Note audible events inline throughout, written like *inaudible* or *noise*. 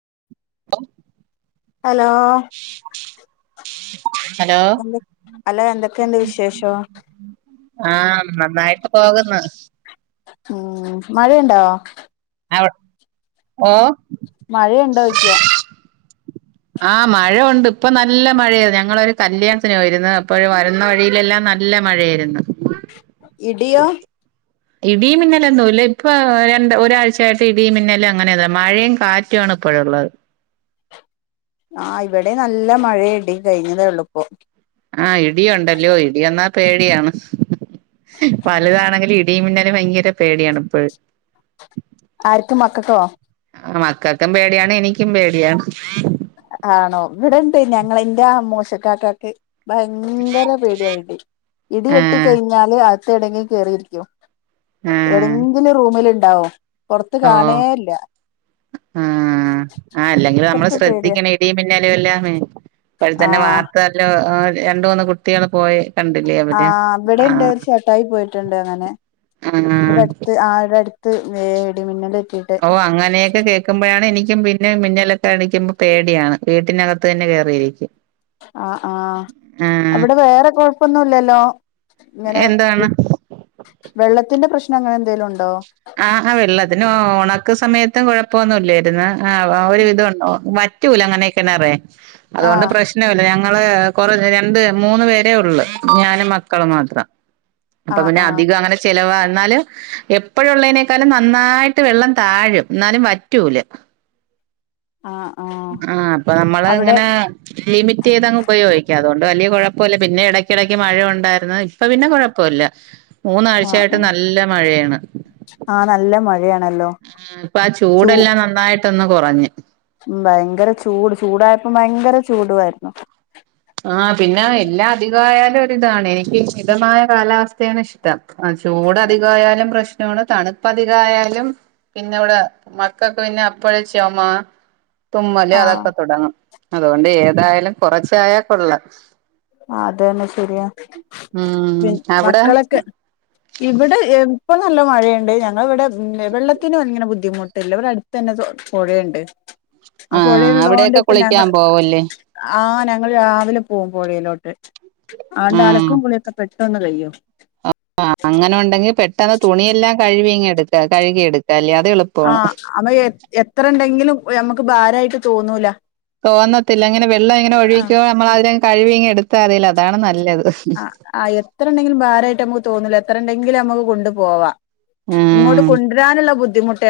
*unintelligible* Hello hello എന്തേ അല്ല എന്തൊക്കെണ്ട് വിശേഷം പോകുന്ന് ഉം മഴ ഇണ്ടോ *unintelligible* ഓ മഴയുണ്ടോയിക്ക ആ മഴ ഒണ്ട് ഇപ്പ നല്ല മഴയാര്ന്ന് ഞങ്ങളൊരു കല്യാണത്തിന് പോയിര്ന്ന് അപ്പൊഴ് വരുന്ന വഴീലെല്ലാം നല്ല മഴയാര്ന്ന് ഇടിയോ ഇടീം മിന്നലൊന്നൂല്ലേ പ്പ ഒരണ്ട് ഒരാഴ്ചയായിട്ട് ഇടി മിന്നല് അങ്ങനെതാണ് മഴയും കാറ്റു ആണ് ഇപ്പോഴൊള്ളത് ആഹ് ഇവിടേം നല്ല മഴേം ഇടീം കയിഞ്ഞതേ ഒള്ളൂപ്പോം ആ ഇടിയൊണ്ടല്യോ ഇടിയെന്നാ പേടിയാണ് വലോതാണെങ്കിലും ഇ ഇടിംമിന്നലും ഭയങ്കര പേടിയാണ് ഇപ്പഴും ക്കും മക്കക്കോ ആ മക്കക്കും പേടിയാണ് എനിക്കും പേടിയാണ് ആണോ ഇവിടെണ്ട് ഞങ്ങള ഇന്റ മോശക്കാക്കാക്ക് ഭയങ്കര പേടിയാണ് ഇടി വെട്ടി ആഹ് കഴിഞ്ഞാല് അ തെണങ്ങി കേറിയിരിക്കും ആഹ് ഏടെങ്കിലും റൂമില് ണ്ടാവും പുറത്ത് ഓഹ് കാണേല്ല പേടിയാ ശ്രദ്ധിക്കണെ ഇടിം മിന്നലും എല്ലാമേ ഇപ്പൾ തന്നെ ആഹ് വാർത്തയെല്ലോം ആ രണ്ട് മൂന്ന് കുട്ടികള് പോയെ ആ അവിടെ ഉണ്ട് ഒരു ചേട്ടായി പോയിട്ടുണ്ട് അങ്ങനെ ആഹ് ഇവിടെ അടുത്ത് ആ ഇവിടെ അടുത്ത് വേ ഇടി മിന്നലേ ഓ അങ്ങനെയൊക്കെ കേൾക്കുമ്പോഴാണ് എനി ക്കും പിന്നെ മിന്നലൊക്കെ അടിക്കുമ്പോ പേടിയാണ് വീട്ടിനകത്ത് തന്നെ കേറിയിരിക്കും ആ ആ ആഹ് അവിടെ വേറെ കൊഴപ്പൊന്നുല്ലല്ലോ ഇങ്ങനെ എന്താണ് ഇ വെള്ളത്തിന്റെ പ്രശ്നം അങ്ങനെന്തെലും ഉണ്ടോ നാക്ക് സമയത്തും കുഴപ്പൊന്നുംല്ലായിരുന്ന് ആ ഒരു വിധം ഉണ്ടോ വാ റ്റുല അങ്ങനെ ഇ കിണറെ അതുകൊണ്ട് ആഹ് പ്രശ്നവില്ല ഞങ്ങ ഞങ്ങൾ കൊറ രണ്ട് മൂന്ന് പേര് ഉള്ളു ഞാനും മക്കളും മാത്രം അപ്പൊ ആഹ് പിന്നെ ആഹ് അധികം അങ്ങനെ ചെലവാ എന്നല് എ ഇപ്പോഴുളേനേക്കാളും നന്നായിട്ട് വെള്ളം താഴും എന്നാലും വറ്റൂല ആഹ് ആഹ് ആ അപ്പൊ നമ്മൾ അവിടെ ഇങ്ങനെ ലിമിറ്റ് ചെയ്തങ്ങ് ഉപയോഗിക്കാം അതുകൊണ്ട് വലിയ കുഴ പ്പ പിന്നെ ഇടക്കിടക്ക് മഴ ഉണ്ടായിരുന്നു ഇപ്പൊ പിന്നെ കുഴപ്പോല്ലാ ആഹ് മൂന്നാഴ്ചയായിട്ട് ആഹ് നല്ല മഴയാണ് ആഹ് നല്ല മഴയാണല്ലോ ഉം ഇപ്പൊ ആ ചൂടെല്ലാം നന്നായിട്ട് ട്ടൊന്ന് കുറഞ്ഞ ഉം ഭയങ്കര ചൂട് ചൂടായപ്പോ ഭയങ്കര ചൂടുവായിരുന്നു ആ പിന്നെ എല്ലാ അധികയാലും ഇതാണെ മിതമായ കാലാവസ്ഥ *unintelligible* ഇഷ്ടം ആ ചൂട അധികയാലും പ്രശ്നമാണ് തണുപ്പ് അധികയാലും പിന്നെ ഇവിടെ മക്കൾക്ക് പിന്നെ അപ്പഴെ ചുമ തുമ്മൽ ആഹ് അതൊക്കെ തുടങ്ങും അതുകൊണ്ട് ഏതായാലും കുറച്ചായ കൊള്ളാ ആ അത് തന്നെ ശരിയാ ഉം പി അവിടെ മക്കളൊക്കെ ഇവിടെ ഇപ്പൊ നല്ല മഴയുണ്ട് ഞങ്ങളിവിടെ ഉം വെള്ളത്തിന് ഇങ്ങനെ ബു ബുദ്ധിമുട്ടില്ല ഇവിടെ അടുത്ത് തന്നെ പുഴയുണ്ട് അപ്പൊ ആഹ് പുഴയുള്ളോണ്ട് കൊണ്ട് അവിടെയൊക്കെ ഇപ്പ ഞങ്ങ കുളിക്കാൻ പോവല്ലേ ആഹ് ഞങ ഞങ്ങൾ രാവിലെ പോവും പൊഴയിലോട്ട് ആണ്ട് ഉം ആലക്കും കുളിക്കൊ പെ ട്ടൊന്ന് കയ്യും അങ്ങനെ ഉണ്ടെങ്കി പെട്ടെന്ന് തുണിയെല്ലാം കഴുവി ഇങ്ങ് എടു കഴുകിയെടുക്ക ആ അമ്മ എത്ര ഉണ്ടെങ്കിലും നമ്മക്ക് ഭാരവായിട്ട് തോന്നൂല തോന്നത്തില്ല അങ്ങനെ വെള്ളം എങ്ങനെ ആ ഒഴിക്കുവോ നമ്മള് അതിനെ - കഴിവി ഇങ്ങ് എടുത്താമതിയല്ലോ അതാണ് നല്ലത് ആ ആ എത്ര ഇണ്ടെങ്കിലും ഭാരായിട്ട് നമുക്ക് തോന്നുന്നില്ല എത്ര ഉണ്ടെങ്കിലും നമുക്ക് കൊണ്ടു പോവാം ഇങ്ങോട്ട് കൊണ്ടുവരാനുള്ള ബുദ്ധി ബുദ്ധിമൂട്ട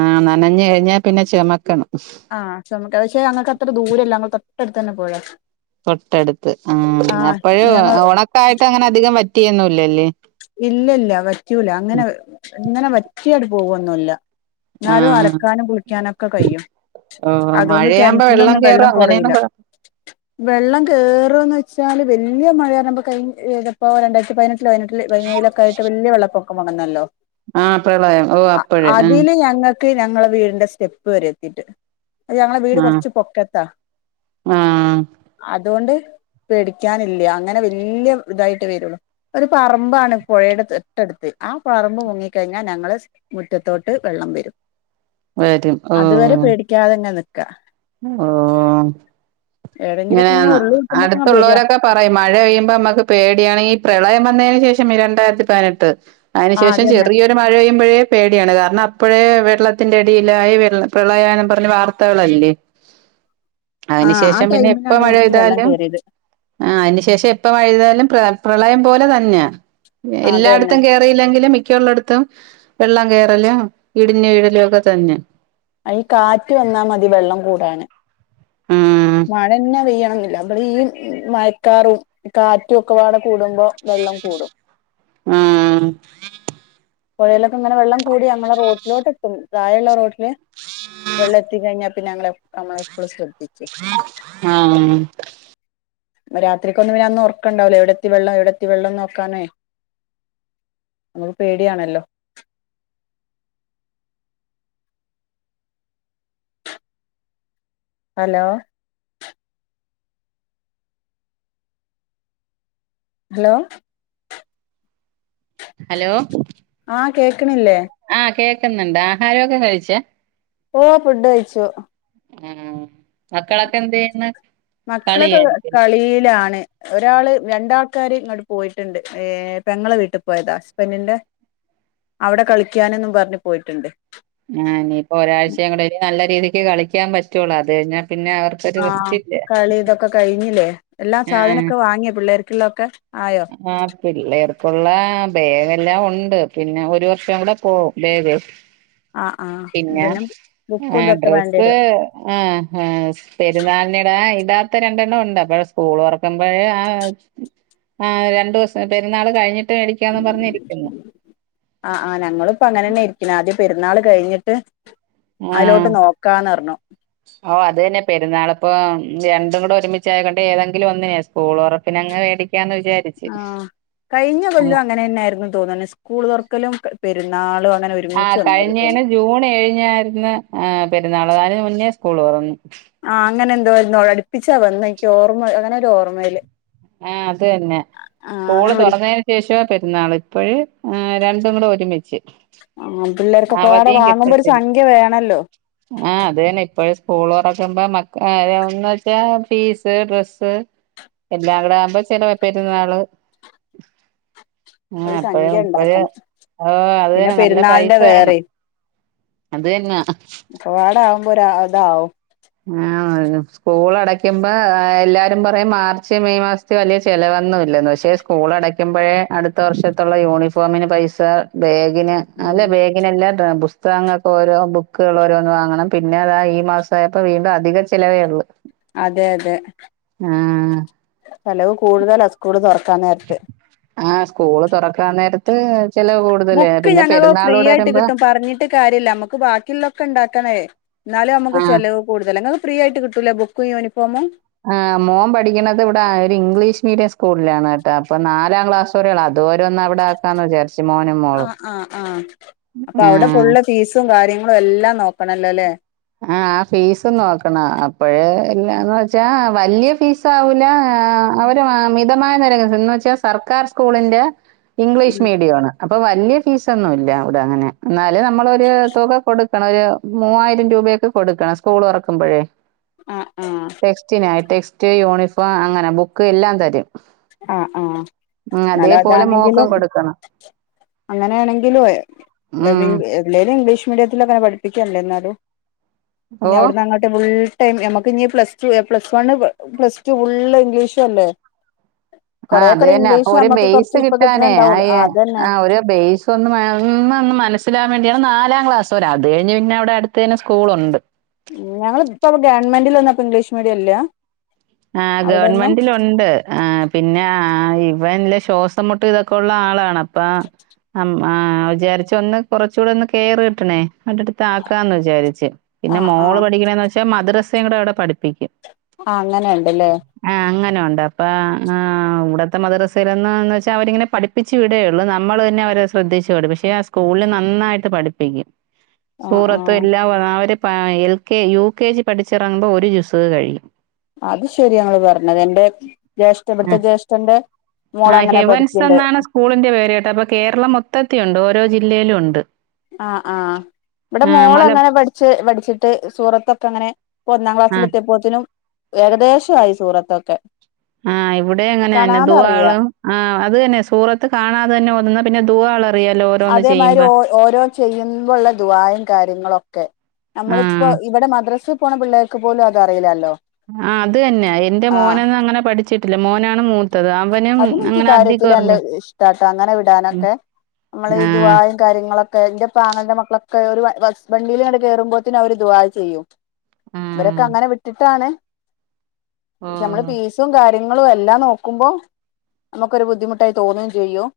ആ നനഞ്ഞു കഴിഞ്ഞാ പിന്നെ ചെമക്കണം ആ ചുമക്ക അ പക്ഷെ ഞങ്ങക്ക്‌ അത്ര ദൂരമില്ല അങ്ങോ - തൊട്ടടുത്ത് തന്നാ പുഴ തൊട്ടടുത്ത് ആ ആഹ് അപ്പഴും ഞങ്ങൾ ഒണക്കായിട്ട് അങ്ങനെ അധികം വറ്റ വറ്റിയൊന്നും യില്ലല്ലേ ഇല്ലല്ല വറ്റൂല അങ്ങനെ ഇങ്ങനെ വറ്റിയടു പോകും ഒന്നുയില്ല എന്നാലും ആഹ് അലക്കാനും കുളിക്കാനും ഒക്കെ കഴിയും ഓഹ് അതുകൊണ്ട് മഴയാകുമ്പോ കിണറ്റിലൊന്നും വെള്ളം കേറും കൊറയില്ല അങ്ങനെയൊന്നും കൊഴ വെള്ളം കേറും ഒന്നുംമില്ല ച്ചാല് വലിയ മഴവരുമ്പോ കഴഞ്ഞ ഇതിപ്പോ രണ്ടായിരത്തി പതിനെട്ടിൽ പതിനെട പതിനേഴിലൊക്കെ ആയിട്ട്‌ വലിയ വെള്ളപ്പൊ ഒണന്നല്ലോ ആ പ്രളയം ഓ അപ്പഴ് ആ ഞങ്ങൾക്ക് ഞങ്ങളെ വീടിന്റെ സ്റ്റെപ്പ് വരെ എത്തിട്ട് ഞങ്ങളെ വീട് ആഹ് കൊറച്ച് പൊക്കത്താ ആഹ് അതുകൊണ്ട് പേടിക്കാനില്ല അങ്ങനെ വല്യ ഇതായിട്ട് വരുള്ളു. ഒരു പറമ്പാണ് പുഴയുടെ തൊട്ടടുത്ത്. ആ പറമ്പ് മുങ്ങിക്കഴിഞ്ഞാൽ ഞങ്ങള് മുറ്റത്തോട്ട് വെള്ളം വരും. വരും ഓ അതുവരെ പേടിക്കാതെങ്ങെ നിക്കാ ഓ ഏതെങ്കിലുമൊക്കെ ഇങ്ങ് ഇങ്ങനെയാന്നോ? ഉരുള് പൊട്ടുമ്പോക്കെ ഇങ്ങ് അടുത്ത് വരാ ഉള്ളോരൊക്കെ പറയും മഴ പെയ്യുമ്പോ മ്മക്ക് പേടിയാണ് പ്രളയം വന്നെന് ശേഷം ഈ രണ്ടായിരത്തി പതിനെട്ട്. ആ അതിനുശേഷം അതന്നെ ചെറിയൊരു മഴ പെയ്യുമ്പോഴേ പേടിയാണ്. കാരണം അ അപ്പോഴേ വെള്ളത്തിന്റെ അടിയിലായി വെളള പ്രളയം ആണന്ന് പറഞ്ഞ് വാർത്തകളല്ലേ? ആ അതിനു ആ ശേഷം പിന്നെ എപ്പ ടൈമിലാണ് മഴ ഞങ്ങക്ക് വെള്ളം പെയ്താലും കേറിയത് ആഹ് അതിനു ശേഷം എപ്പ മഴ പെയ്താലും പ്ര പ്രളയം പോലെ തന്നെയാ. അതന്നെ എല്ലായിടത്തും കേയറിയില്ലെങ്കിലും മിക്കള്ളിടത്തും വെള്ളം കേറലും ഇടിഞ്ഞു വീഴലും ഒക്കെ തന്നെ. അതിന്ന് കാറ്റ് വന്നാ മതി വെള്ളം കൂടാന്. ഉം മഴന്നെ പെയ്യ ഈ മയക്കാറും കാറ്റും ഒക്കെപാടെ കൂടുമ്പോ വെള്ളം കൂടും ആ പുഴയിലൊക്കെ ഇങ്ങനെ വെള്ളം കൂടി ഞങ്ങളെ റോട്ടിലോട്ട് എത്തും താഴെയുള്ള റോട്ടില് വെള്ളം എത്തിക്കഴിഞ്ഞാൽ പിന്നെ ഞങ്ങളെമ്മപ്പഴും ശ്രദ്ധി ആ രാത്രിക്കൊന്നും പിന്നെ അന്ന് ഉറക്കണ്ടാവ്ല്ല്ല എവിടെത്തി വെള്ളം എവിടെത്തി വെള്ളംന്ന് നോക്കാനേ നമുക്ക് പേടിയാണല്ലോ ഹലോ ഹലോ ഹലോ കേക്ക്ണില്ലേ ആഹ് കേക്കുന്നുണ്ട് ആഹാരമൊക്കെ കഴിച്ചെ ഓ ഫുഡ് കഴിച്ചു *unintelligible* മക്കളൊക്കെ എന്ത് ചെയ്യുന്ന് മക്കളൊക്കെ കളിയായിരിക്കും കളിയിലാണ് ഒരാള് രണ്ടാൾക്കാര് ഇങ്ങോട്ട് പോയിട്ടുണ്ട് പെങ്ങളെ വീട്ടിൽ പോയതാ ഹസ്ബൻറിന്റെ അവിടെ കളിക്കാനെന്നും പറഞ്ഞ് പോയിട്ടുണ്ട് ആ ഇനിയിപ്പോ ഒരാഴ്ചകൂടെ നല്ല രീതിക്ക് കളി ളിക്കാൻ പറ്റുള്ളൂ അത് കഴിഞ്ഞാ പിന്നെ അവർക്കൊരു ആ റെസ്റ്റ് ഇല്ല കളി ഇതൊക്കെ കഴിഞ്ഞില്ലേ എല്ലാം ആഹ് സാധനമൊക്കെ വാങ്ങിയ പിള്ളേർക്ക് പിള്ളേർക്ക് ആ പിള്ളേർ പുള്ളേ ബേഗല്ലാവുണ്ട് ഉണ്ട് പിന്നെ ഒരു വർഷം കൂടെ പോകും ബേഗ് ആഹ് ആഹ് പിന്നെ ബുക്കും ആ ഇതൊക്കെ വേണ്ടി ഡ്രസ്സ് വരും അ അ പെരുന്നാളിനിടാൻ ഇടാത്ത രണ്ടെണ്ണം ഉണ്ട് അപ്പഴ് സ്കൂൾ തുറക്കുമ്പോഴേ ആ ആ രണ്ടു ദിവസം പെരുന്നാൾ കഴിഞ്ഞിട്ട് മേടിക്കാന്ന് പറഞ്ഞിരിക്കുന്നു ആ ആ ഞങ്ങളുപ്പ അങ്ങനെ തന്നെ ഇരി പിന്നെ ആദ്യം പെരുന്നാൾ കഴിഞ്ഞിട്ട് ആ അതിലോട്ട് നോക്കാന്ന് പറഞ്ഞു ഓ അത് തന്നെ പെരുന്നാള് ഇപ്പം രണ്ടും കൂടെ ഒരുമിച്ചായക്കൊണ്ട് ഏതെങ്കിലും ഒന്നിനെ സ്കൂൾ തൊറപ്പിനങ്ങ് വേടി ആ കഴിഞ്ഞ കൊല്ലവും അങ്ങനെന്നെയായിരുന്നു തോന്ന്ണു സ്കൂൾ തുറക്കലും പെരു പെരുന്നാള് വന് ആ കഴിഞ്ഞേന്ന് ജൂൺ ഏഴിനായിരുന്നു പെരു പെരുന്നാൾ അതിനു മുന്നേ സ്കൂൾ തുറന്നു ആ അങ്ങനെ എന്തോ അടിപ്പിച്ചാ വന്നേ എനിക്ക് ഓർമ്മ അങ്ങനെ ഒരു ഓർമ്മയില് ആ അതെന്നെ ആഹ് സ്കൂള് അങ്ങനെ ഒരു തുറന്നതിന് ശേഷം പെരു ന്നാള് ഇപ്പോഴേ രണ്ടും കൂടെ ഒരുമിച്ച് ആ പിള്ളേർക്കൊക്കെ പാടെ അവധിയും വാങ്ങുമ്പോ ഒരു കിട്ടത്തില്ല സംഖ്യ വേണോല്ലോ ക്കുമ്പം മക്ക ഒന്ന് വെച്ചാ ഫീസ് ഡ്രസ്സ് എല്ലാം കടടെ ആകുമ്പോ ചെല വാ പെരുന്നാള് ആ ഒരു അപ്പഴ സംഖ്യ ഇപ്പഴ് ഉണ്ടാക്കണം ആ അത് പിന്നെ തന്നെ നല്ല പൈസ പെരുന്നാളിന്റെ വേണം വേറെയും അത് തന്നെ താവും ആ സ്കൂൾ അടക്കുമ്പോ എല്ലാരും പറയും മാർച്ച് മെയ് മാസത്തി വലിയ ചെിലവൊന്നുംല്ല പക്ഷെ സ്കൂൾ അടക്കുമ്പോഴേ അടുത്ത വർഷത്തുള്ള യൂണിഫോമിന് പൈസ ബേ ഗിനെ അല്ലെ ഉം ബേഗിനല്ലാ ബുസ് സ്തകങ്ങൾക്ക് ഓരോ ബുക്കുകൾ ഓരോന്ന് വാങ്ങണം പിന്നെ അതാ ഈ മാസ- ഇപ്പൊ വീണ്ടും അധിക ചിലവേ ഉള്ളൂ അതെ അതെ ആഹ് ചലവ് കൂടുതൽ അ സ്കൂൾ തൊറ ഞാൻ നേര്ത്ത് ആഹ് സ്കൂള് തുറക്കാൻ നേര ബുക്ക് ഞങ്ങള് ഫ്രീ ആയിട്ട് വരുമ്പോ കിട്ടും പറഞ്ഞിട്ട് കാര്യല്ല നമ്മുക്ക് ബാക്കിയുള്ളൊക്കെ ഉണ്ടാക്കണേ എന്നാലും നമുക്ക് ആഹ് ചിലവ് കൂടുതലാ നിങ്ങ ഫ്രീ ആയി കിട്ടൂലേ ബുക്കും യൂണിഫോമും ആ മോം പഠിക്കണുന്നത് ഇവിടെ ഒരു ഇംഗ്ലീഷ് മീഡിയം സ്കൂളിലാണേട്ടാ അപ്പൊ നാലാം ക്ലാസ് വരെയുള്ള ആ മോളും ആ ആഹ് അപ്പ അവിടെ ആഹ് ഫുള്ള് ഫീസും കാര്യ ങ്ങളും എല്ലാം നോക്കണല്ലോ ല്ലേ ആഹ് ആ ഫീസും നോക്കണം ആ അപ്പഴേ എല്ലാന്ന് വെച്ചാ വല്യ ഫീസ്‌ ആവൂല ആ അവര് മമിത മായനിരക്ക് എന്ന് വെച്ചാൽ സർക്കാർ സ്കൂളിന്റെ ഇംഗ്ലീഷ് ഉം. മീഡിയം ആണ് അപ്പം വലിയ ഫീസ്‌ ഒന്നൂല്ല അവിടെ അങ്ങനെ ന്നാ ഇത് നമ്മളൊര് തുക കൊടു ക്കണ ഒരു മൂവായിരം രൂ പയൊക്കെ കൊടുക്കണം സ്കൂൾ തുറക്കുമ്പോഴേ ആ ആ ടെക്സ്റ്റിനായി ടെക്സ്റ്റ് യൂണിഫോം അങ്ങനെ ബുക്ക് എല്ലാം തരും ആ ആഹ് ഉം. നല്ലോം അതേപോലെ മോക്കും താണെങ്കിലും കൊടുക്കണം. അങ്ങനെയാണെങ്കിലും ഉം. *unintelligible* ഇംഗ്ലീഷ് മീഡിയത്തിൽ അങ്ങനെ പഠിപ്പിക്കല്ലേ ഇന്നാലും ഇനി ഓഹ്? അവിടന്ന് അങ്ങട്ട് ഫുൾ ടൈം ഞമക്ക് ഇഞ്ഞ് plus two plus one plus two full English അല്ലേ ആ അത് കൊറെേക്കുറെ തന്നെ അപ്പൊ ഇംഗ്ലീഷ് ഒരു നമുക്ക് ബെയ്സ് കുറച്ച് ഇപ്പൊ കിട്ടാനേ ആ കിട്ടണണ്ടാവുള്ളൂ അതന്നെ ആ ഒരു ബെയ്സ് ഒന്ന് ഒന്ന് മനസ്സിലാ ക്കാൻ വേണ്ടിയാണ് നാലാം ക്ലാസ് വരെ അത് കഴിഞ്ഞ് പിന്നെ അവിടെ അടുത്ത് തന്നെ സ്കൂളുണ്ട് ഞങ്ങൾപ്പം ഗവൺമെന്റിൽ നിന്നപ്പം ഇംഗ്ലീഷ് മീഡിയം ഇല്ല ആ അവിടെയൊന്നും ഗവൺമെന്റിലുണ്ട് ആ പിന്നെ ആ ആ ഇവൻല് ശ്വാസം മുട്ട് ഇതൊക്കെ ഉള്ള ആളാണ് അപ്പ അം ആ വിചാരിച്ച ഒന്ന് കൊറച്ചുകൂടെ ഒന്ന് കെയറ് കിട്ടണേ അടട്ത്ത് ആക്കാന്ന് വിചാരിച്ച് പിന്നെ ആഹ് മോള് പഠിക്കണന്ന് വെച്ചാ മദ്രസ തെങ്ങടെ അവടെ പടി ആ അങ്ങനെയ ണ്ട്ല്ലേ നണ്ട് അപ്പ ആ അവ്ടത്തെ മദ്രസയിലൊന്നന്ന് വെച്ചാ അവരിങ്ങനെ പഠിപ്പിച്ച് വിടേയള്ളൂ നമ്മള് തന്നെ അവരെ ശ്രദ്ധിച്ചുടും പക്ഷെ ആ സ്കൂളിൽ നന്നായിട്ട് പഠിപ്പിക്കും ആഹ് സൂറത്തും ആഹ് എല്ലാം അ അവര് പ്പ എൽകെ യുകെജി പഠിച്ചിറങ്ങുമ്പോ ഒരു ജുസ്ഹ് കഴിയും അത് ശെരിയാണ് പറഞ്ഞത് എൻറെ ജ്യേഷ്ഠ ആ. ഇവിടുത്തെ ജ്യേഷ്ഠന്റെ ആ മോളങ്ങനെ ഹെവൻസ് പഠിക്ക്ണ്ട് എന്നാണ് സ്കൂളിന്റെ പേര് കേട്ടോ. അപ്പൊ കേരളം മൊത്തത്തിയുണ്ട്. ഓരോ ജില്ലയിലും ഉണ്ട് ആ ആ ഇവടെ ആ മല മോളങ്ങനെ പഠിച്ച് പഠിച്ചിട്ട് സൂറത്തൊക്കെ അങ്ങനെ പ്പോ ഒന്നാം ആ ക്ലാസിലത്തിയപ്പോത്തിനും ഏകദേശായി സൂറത്തൊക്കെ ആ ഇവിടെ അങ്ങനന്നെ കാണാതെ അറിയാ ദുആളും ആ അത് തന്നെ സൂറത്ത് കാണാതെ തന്നെ ഓതുന്നു പിന്നെ ദുആള് അതേമാതിരി ഓ ഓരോ ചെയ്യുമ്പോള്ള ദുആയും കാര്യങ്ങളൊക്കെ ആ. നമ്മളിപ്പോ ഇവിടെ മദ്രസ് പോണ പിള്ളേർക്ക് പോലും അതറീല്ലാല്ലോ ആ അത് തന്നെ എന്റെ മോനന്ന് അങ്ങനെ പഠിച്ചി ല്ല മോനാണ് മൂ അതിനൊക്ക് കാര്യത്തി നല്ല ഇഷ്ടട്ടോ അങ്ങനെ ഉം. വിടാനൊക്കെ മ്മൾ ഈ ആ. ദുആയും കാര്യങ്ങളൊക്കെ ന്റെപ്പാങ്ങളന്റെ മക്കളൊ ക്കയറ ഒര് വ ബസ് വണ്ടിയില്ങ്ങട്ട് കേറുമ്പോത്തിന് അവര് ദുആഹ് ചെയ്യും ഉം. ഇവരൊക്കെ അങ്ങനെ വിട്ടിട്ടാണ് ക്ഷെ നമ്മള് ഓഹ്. ഫീസും കാര്യ ങ്ങളും എല്ലാം നോ ക്കുമ്പോ നമുക്കൊരു ബുദ്ധിമുട്ടായി തോന്നുകയും ചെയ്യും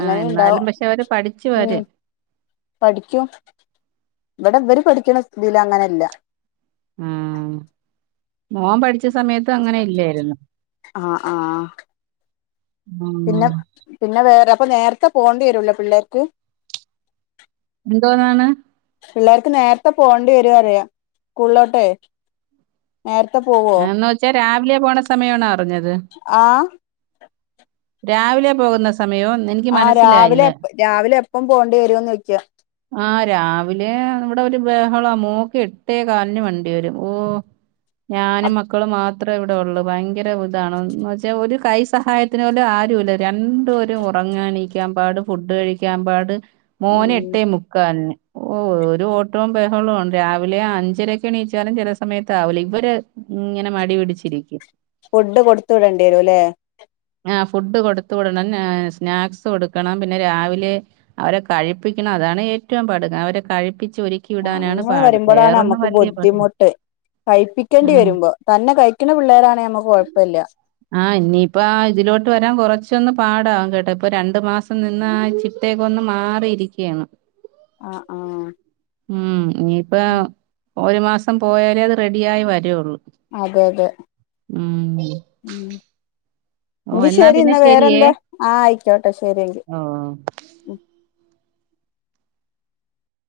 ആ ഉണ്ടാവും എന്നാലും പക്ഷെ അവര് പഠിച്ചു ഉം വരും പഠിക്കും ഇവിടെവര് പഠിക്കുന്ന സ്കൂളിലെങ്ങനെല്ല ആ മോൻ പഠിച്ച സമയത്ത് ഇത് അങ്ങനെ ഇല്ലായിരുന്നു ആഹ് ആഹ് പിന്നെ ഉം. പിന്നെ വേറെ അപ്പോ നേരത്തെ പോണ്ടി വരുല്ല പിള്ളേർക്ക് എന്തോന്നാണ് പിള്ളേർക്ക് നേരത്തെ പോകേണ്ടി വരുറിയാം സ്കൂളിലോട്ടേ ആന്ന് വെച്ചാ രാവിലെ പോണ സമയണോ അറിഞ്ഞത് ആഹ് രാവിലെ പോകുന്ന സമയോ? എനിക്ക് ആ മനസ്സിലായില്ല. രാവിലെ എ രാവിലെ എപ്പം പോണ്ടി വരൂന്ന് ചോയ്ക്കാം ആ രാവിലെ ഇവിടെ ഒരു ബഹളം മോക്ക് എട്ടേ കാലിന് വണ്ടി വരും ഓ ഞാനും മക്കളും മാ അത്ര ഇവിടെ ഉള്ളു ഭയങ്കര ഇതാണ്ന്ന് വെച്ചാൽ ഒരു കൈ സഹായത്തിന് പോലും ആരുംല്ല രണ്ടുപേരും ഉറങ്ങണിക്കാൻ പാട് ഫുഡ് കഴിക്കാൻ പാട് മോന് ഉം എട്ടേ മുക്കാലിന് ഓ ഒരു ഓട്ടോം ബഹളോം രാവിലെ അഞ്ചരക്കെ എണീച്ചാലും ചില സമയത്ത് ആവലെ അവര് ഇങ്ങനെ മടി പിടിച്ചിരിക്കും ഫുഡ് കൊടുത്ത് വിടേണ്ടി വരുല്ലേ ആ ഫുഡ് കൊടുത്തു വിടണം ന സ്നാക്സ് കൊടുക്കണം പിന്നെ രാവിലെ അവരെ കഴിപ്പിക്കണം അതാണ് ഏറ്റവും പാട് അവരെ കഴിപ്പി അ അങ്ങനെ വരുമ്പഴാണ് നമ്മുക്ക് വലിയ പാടില്ല ബുദ്ധിമുട്ട് കഴപ്പിക്കേണ്ടി വരുമ്പോ തന്നെ കഴിക്കണ പിള്ളേരാണേ നമ്മക്ക് കൊഴപ്പല്ല ഇപ്പ ഇതിലോട്ട് വരാൻ കുറച്ച് പച്ച ഒന്ന് പാടവാം കേട്ടാ ഇപ്പൊ രണ്ടു മാസം നിന്ന് ആ ചിട്ടേക്കൊന്ന് മാറിരിക്കുകയാണ് അ ആ ഉം ഇനിയിപ്പ ഒരു മാസം പോയാലേ അത് റെഡി ആയി വരയുള്ളൂ അതെ അതെ ഉം ഓ എങ്കി എന്നാ ശരി പിന്നെ ഇന്നാ ശരിയേ വേറെന്താ ആഹ് അയിക്കോട്ടെ ശരിയങ്കിൽ ഓ